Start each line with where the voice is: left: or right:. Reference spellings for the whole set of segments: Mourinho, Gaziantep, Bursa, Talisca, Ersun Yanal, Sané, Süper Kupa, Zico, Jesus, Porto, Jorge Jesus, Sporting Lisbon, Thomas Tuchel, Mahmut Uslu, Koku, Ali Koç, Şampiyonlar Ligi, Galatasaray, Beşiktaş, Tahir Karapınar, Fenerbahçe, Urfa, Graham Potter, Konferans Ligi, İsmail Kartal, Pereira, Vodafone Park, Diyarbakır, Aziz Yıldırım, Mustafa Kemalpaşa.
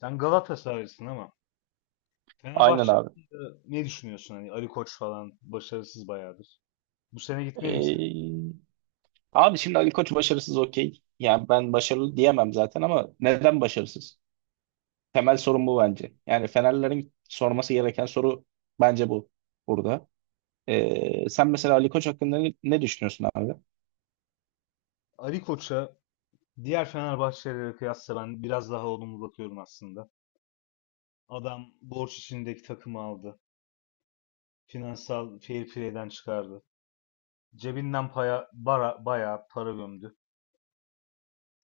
left: Sen Galatasaraylısın ama
right: Aynen
left: Fenerbahçe
right: abi.
left: hakkında ne düşünüyorsun? Hani Ali Koç falan başarısız bayağıdır. Bu sene gitmeli misin?
right: Ee, Abi şimdi Ali Koç başarısız okey. Yani ben başarılı diyemem zaten ama neden başarısız? Temel sorun bu bence. Yani Fenerlerin sorması gereken soru bence bu burada. Sen mesela Ali Koç hakkında ne düşünüyorsun abi?
left: Ali Koç'a diğer Fenerbahçelilere kıyasla ben biraz daha olumlu bakıyorum aslında. Adam borç içindeki takımı aldı. Finansal fair play'den çıkardı. Cebinden bayağı para gömdü.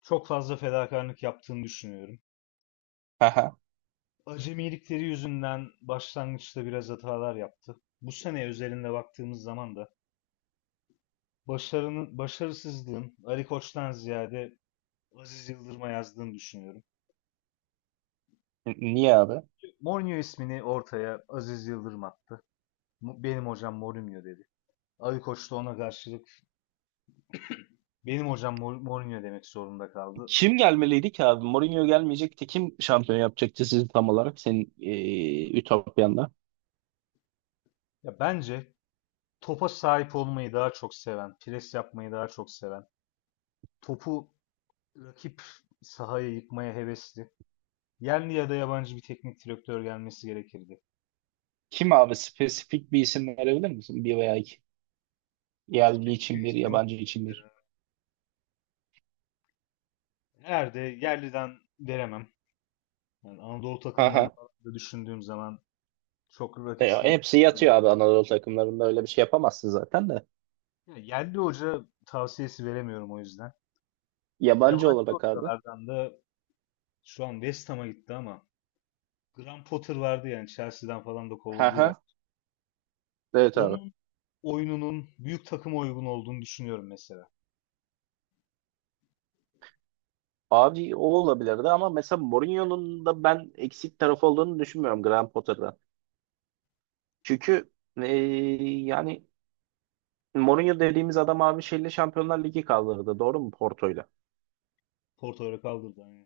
left: Çok fazla fedakarlık yaptığını düşünüyorum.
right: Haha.
left: Acemilikleri yüzünden başlangıçta biraz hatalar yaptı. Bu sene özelinde baktığımız zaman da başarının, başarısızlığın Ali Koç'tan ziyade Aziz Yıldırım'a yazdığını düşünüyorum.
right: Niye abi?
left: Mourinho ismini ortaya Aziz Yıldırım attı. Benim hocam Mourinho dedi. Ali Koç da ona karşılık benim hocam Mourinho demek zorunda kaldı.
right: Kim gelmeliydi ki abi? Mourinho gelmeyecekti. Kim şampiyon yapacaktı sizi tam olarak senin Ütopya'nda?
left: Ya bence topa sahip olmayı daha çok seven, pres yapmayı daha çok seven, topu rakip sahaya yıkmaya hevesli, yerli ya da yabancı bir teknik direktör gelmesi gerekirdi.
right: Kim abi? Spesifik bir isim verebilir misin? Bir veya iki. Yerli
left: Spesifik
right: için bir,
left: isim,
right: yabancı için bir.
left: eğer de yerliden veremem. Yani Anadolu takımlarını
right: Haha.
left: falan da düşündüğüm zaman çok
right: E,
left: rakipsiz iyi
right: hepsi
left: bir sahada.
right: yatıyor abi, Anadolu takımlarında öyle bir şey yapamazsın zaten de.
left: Ya, yerli hoca tavsiyesi veremiyorum o yüzden.
right: Yabancı
left: Yabancı
right: olarak abi.
left: hocalardan da şu an West Ham'a gitti ama Graham Potter vardı, yani Chelsea'den falan da
right: Ha
left: kovuldu
right: ha.
left: ya.
right: Evet abi.
left: Onun oyununun büyük takıma uygun olduğunu düşünüyorum mesela.
right: Abi o olabilirdi ama mesela Mourinho'nun da ben eksik tarafı olduğunu düşünmüyorum Graham Potter'dan. Çünkü e, yani Mourinho dediğimiz adam abi şeyle Şampiyonlar Ligi kaldırdı. Doğru mu Porto'yla?
left: Porto'ya kaldırdı hani.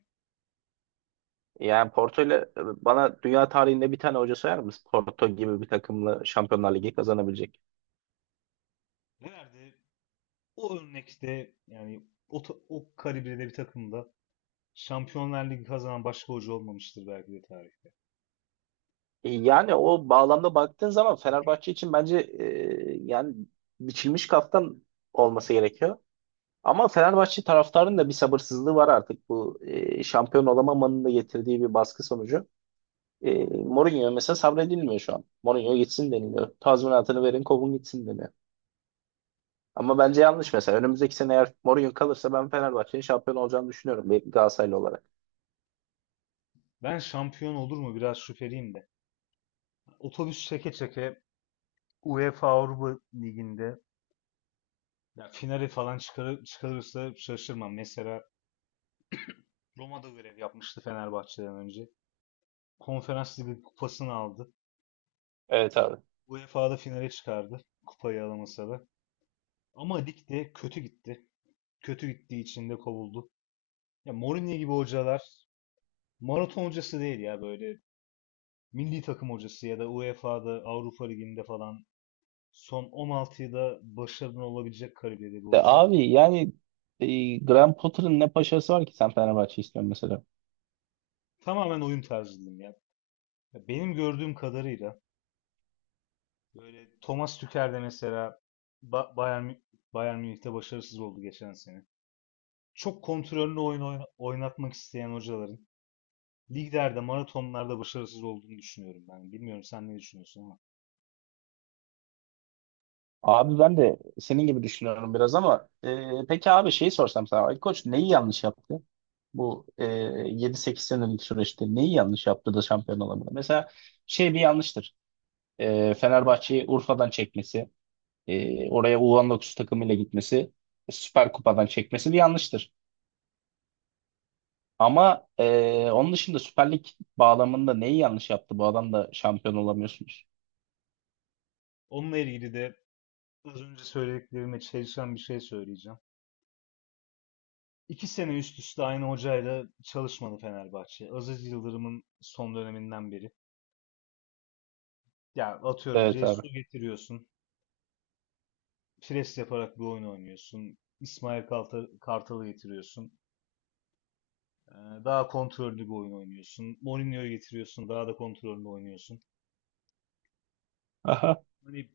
right: Yani Porto'yla bana dünya tarihinde bir tane hoca sayar mısın Porto gibi bir takımla Şampiyonlar Ligi kazanabilecek?
left: Nerede? O örnekte yani o kalibrede bir takımda Şampiyonlar Ligi kazanan başka hoca olmamıştır belki de tarih.
right: Yani o bağlamda baktığın zaman Fenerbahçe için bence yani biçilmiş kaftan olması gerekiyor. Ama Fenerbahçe taraftarının da bir sabırsızlığı var artık, bu şampiyon olamamanın da getirdiği bir baskı sonucu. Mourinho mesela sabredilmiyor şu an. Mourinho gitsin deniliyor. Tazminatını verin, kovun gitsin deniyor. Ama bence yanlış mesela. Önümüzdeki sene eğer Mourinho kalırsa ben Fenerbahçe'nin şampiyon olacağını düşünüyorum bir Galatasaraylı olarak.
left: Ben şampiyon olur mu biraz şüpheliyim de. Otobüs çeke çeke UEFA Avrupa Ligi'nde ya finali falan çıkarırsa şaşırmam. Mesela Roma'da görev yapmıştı Fenerbahçe'den önce. Konferans Ligi kupasını aldı.
right: Evet abi.
left: UEFA'da finale çıkardı. Kupayı alamasa da. Ama ligde kötü gitti. Kötü gittiği için de kovuldu. Ya Mourinho gibi hocalar maraton hocası değil ya, böyle milli takım hocası ya da UEFA'da Avrupa Ligi'nde falan son 16'yı da başarılı olabilecek kariyerde bir
right: E,
left: hoca.
right: abi yani Graham Potter'ın ne paşası var ki sen Fenerbahçe istiyorsun mesela?
left: Tamamen oyun tarzı diyeyim ya. Ya, benim gördüğüm kadarıyla böyle Thomas Tuchel de mesela Ba- Bayern, Mü- Bayern Münih'te başarısız oldu geçen sene. Çok kontrollü oyun oynatmak isteyen hocaların liglerde, maratonlarda başarısız olduğunu düşünüyorum ben. Bilmiyorum sen ne düşünüyorsun ama.
right: Abi ben de senin gibi düşünüyorum biraz ama peki abi şeyi sorsam sana, Ali Koç neyi yanlış yaptı? Bu 7-8 senelik süreçte neyi yanlış yaptı da şampiyon olamadı? Mesela şey bir yanlıştır. Fenerbahçe'yi Urfa'dan çekmesi,
left: Ya,
right: oraya U19 takımıyla gitmesi, Süper Kupa'dan çekmesi bir yanlıştır.
left: aynen.
right: Ama onun dışında Süper Lig bağlamında neyi yanlış yaptı? Bu adam da şampiyon olamıyorsunuz.
left: Onunla ilgili de az önce söylediklerime çelişen bir şey söyleyeceğim. İki sene üst üste aynı hocayla çalışmadı Fenerbahçe. Aziz Yıldırım'ın son döneminden beri. Ya atıyorum
right: Evet abi.
left: Cesu getiriyorsun, pres yaparak bir oyun oynuyorsun. İsmail Kartal'ı getiriyorsun. Ee, Daha kontrollü bir oyun oynuyorsun. Mourinho'yu getiriyorsun. Daha da kontrollü oynuyorsun.
right: Aha.
left: Hani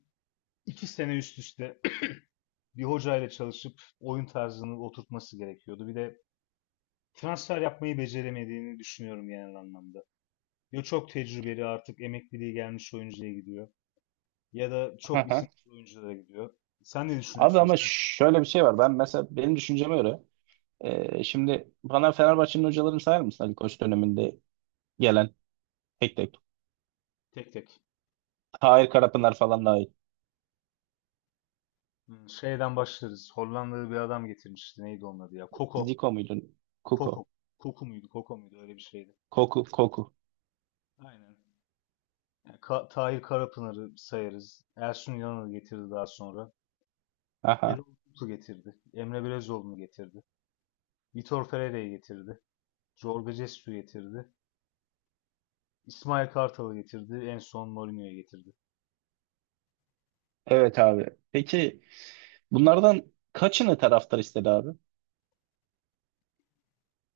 left: iki sene üst üste bir hocayla çalışıp oyun tarzını oturtması gerekiyordu. Bir de transfer yapmayı beceremediğini düşünüyorum genel anlamda. Ya çok tecrübeli artık emekliliği gelmiş oyuncuya gidiyor. Ya da çok
right: Aha.
left: isimli oyunculara gidiyor. Sen ne
right: Abi
left: düşünüyorsun?
right: ama
left: Sen
right: şöyle bir şey var. Ben mesela benim düşünceme göre, şimdi bana Fenerbahçe'nin hocalarını sayar mısın Ali Koç döneminde gelen, tek tek?
left: tek tek.
right: Tahir Karapınar falan dahil.
left: Şeyden başlarız. Hollandalı bir adam getirmişti. Neydi onun adı ya? Koko.
right: Zico muydu? Kuko.
left: Koko. Koku muydu? Koko muydu? Öyle bir şeydi.
right: Koku. Koku.
left: Aynen. Yani Tahir Karapınar'ı sayarız. Ersun Yanal'ı getirdi daha sonra.
right: Aha.
left: Erol Bulut'u getirdi. Emre Belezoğlu'nu getirdi. Vitor Pereira'yı getirdi. Jorge Jesus'u getirdi. İsmail Kartal'ı getirdi. En son Mourinho'yu getirdi.
right: Evet abi. Peki bunlardan kaçını taraftar istedi abi?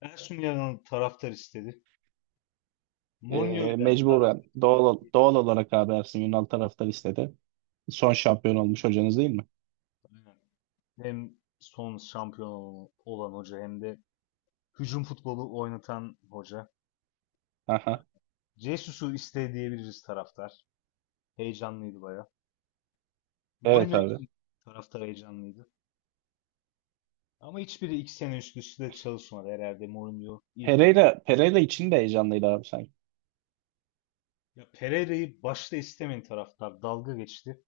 left: Ersun Yanal'ı taraftar istedi.
right: Ee,
left: Mourinho'yu da
right: mecburen
left: taraftar
right: doğal
left: istedi.
right: olarak abi Ersun Yanal taraftar istedi. Son şampiyon olmuş hocanız değil mi?
left: Aynen. Hem son şampiyon olan hoca hem de hücum futbolu oynatan hoca.
right: Aha.
left: Jesus'u istedi diyebiliriz taraftar. Heyecanlıydı baya.
right: Evet
left: Mourinho
right: abi.
left: için taraftar heyecanlıydı. Ama hiçbiri iki sene üst üste çalışmadı, herhalde Mourinho ilk oldu.
right: Pereira için de heyecanlıydı abi sanki.
left: Ya Pereira'yı başta istemeyen taraftar dalga geçti.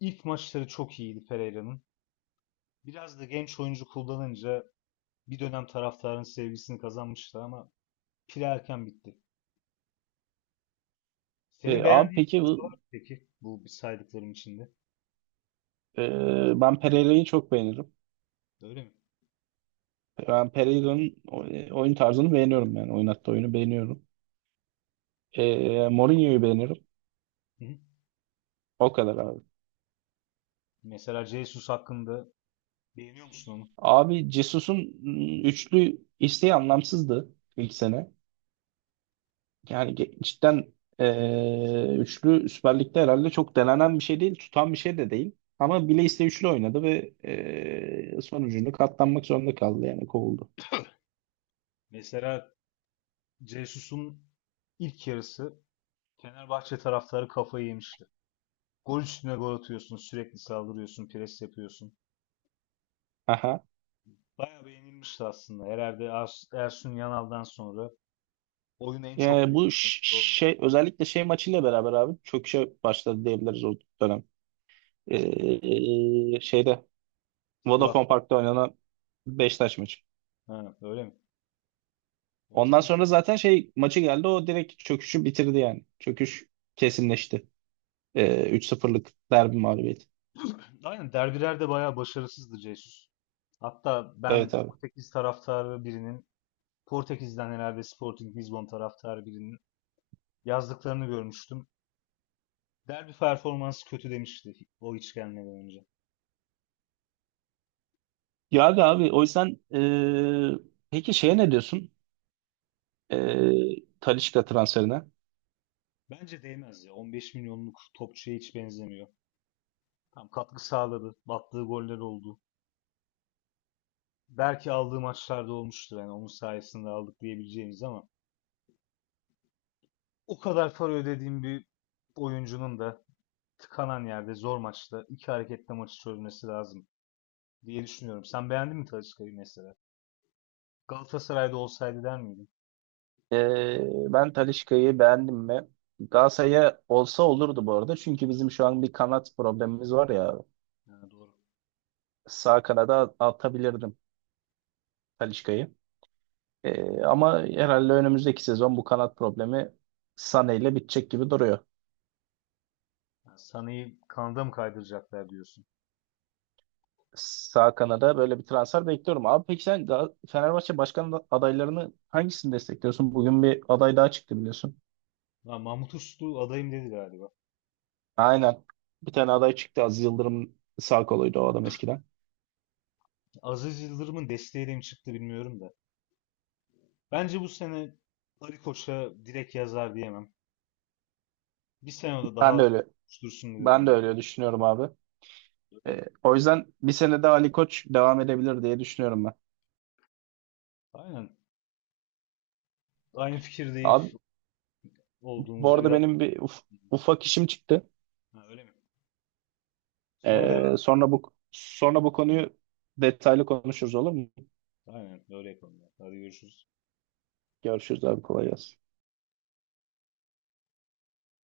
left: İlk maçları çok iyiydi Pereira'nın. Biraz da genç oyuncu kullanınca bir dönem taraftarın sevgisini kazanmıştı ama pil erken bitti. Senin
right: Abi
left: beğendiğin
right: peki
left: hoca var mı peki bu saydıklarım içinde?
right: ben Pereira'yı çok beğenirim.
left: Öyle mi?
right: Ben Pereira'nın oyun tarzını beğeniyorum yani. Oynattığı oyunu beğeniyorum. Mourinho'yu beğeniyorum.
left: Hı hı.
right: O kadar abi.
left: Mesela Jesus hakkında beğeniyor musun onu?
right: Abi Jesus'un üçlü isteği anlamsızdı ilk sene. Yani cidden üçlü Süper Lig'de herhalde çok denenen bir şey değil. Tutan bir şey de değil. Ama bile iste üçlü oynadı ve sonucunda katlanmak zorunda kaldı yani kovuldu.
left: Mesela Jesus'un ilk yarısı Fenerbahçe taraftarı kafayı yemişti. Gol üstüne gol atıyorsun, sürekli saldırıyorsun, pres yapıyorsun.
right: Aha.
left: Bayağı beğenilmişti aslında. Herhalde Ersun Yanal'dan sonra oyunu en çok
right: Bu
left: beğenilen olmuş.
right: şey, özellikle şey maçıyla beraber abi çöküşe başladı diyebiliriz o dönem. Şeyde Vodafone
left: Sivas'ta.
right: Park'ta oynanan Beşiktaş maçı.
left: Ha, öyle mi? Onu
right: Ondan
left: tam
right: sonra zaten şey maçı geldi, o direkt çöküşü bitirdi yani. Çöküş kesinleşti. 3-0'lık derbi mağlubiyeti.
left: hatırlamıyorum. Aynen, derbilerde bayağı başarısızdı Jesus. Hatta
right: Evet
left: ben
right: abi.
left: Portekiz taraftarı birinin, Portekiz'den herhalde Sporting Lisbon taraftarı birinin yazdıklarını görmüştüm. Derbi performansı kötü demişti o hiç gelmeden önce.
right: Ya abi, o yüzden peki şeye ne diyorsun, Talisca transferine?
left: Bence değmez ya. 15 milyonluk topçuya hiç benzemiyor. Tam katkı sağladı, battığı goller oldu. Belki aldığı maçlarda olmuştur. Yani onun sayesinde aldık diyebileceğimiz ama o kadar para ödediğim bir oyuncunun da tıkanan yerde zor maçta iki hareketle maçı çözmesi lazım diye düşünüyorum. Sen beğendin mi Talisca'yı mesela? Galatasaray'da olsaydı der miydin?
right: E, Ben Talisca'yı beğendim mi? Galatasaray'a olsa olurdu bu arada. Çünkü bizim şu an bir kanat problemimiz var ya.
left: Yani doğru.
right: Sağ kanada atabilirdim Talisca'yı. Ama herhalde önümüzdeki sezon bu kanat problemi Sané ile bitecek gibi duruyor.
left: Yani Sana'yı kanada mı kaydıracaklar diyorsun.
right: Sağ kanada böyle bir transfer bekliyorum. Abi peki sen Fenerbahçe başkan adaylarını, hangisini destekliyorsun? Bugün bir aday daha çıktı biliyorsun.
left: Lan Mahmut Uslu adayım dedi galiba.
right: Aynen. Bir tane aday çıktı. Aziz Yıldırım sağ koluydu o adam eskiden.
left: Aziz Yıldırım'ın desteğiyle mi çıktı bilmiyorum da. Bence bu sene Ali Koç'a direkt yazar diyemem. Bir sene de
right: Ben de
left: daha
right: öyle
left: dursun
right: ben
left: diyorum
right: de
left: ben.
right: öyle düşünüyorum abi.
left: Öyle mi?
right: O yüzden bir sene daha Ali Koç devam edebilir diye düşünüyorum ben.
left: Aynen. Aynı fikirdeyiz
right: Abi bu
left: olduğumuzda
right: arada
left: biraz.
right: benim bir ufak işim çıktı.
left: Ha, öyle mi? Sonra
right: Ee,
left: devam.
right: sonra bu sonra bu konuyu detaylı konuşuruz olur mu?
left: Aynen öyle yapalım ya. Hadi görüşürüz.
right: Görüşürüz abi, kolay gelsin.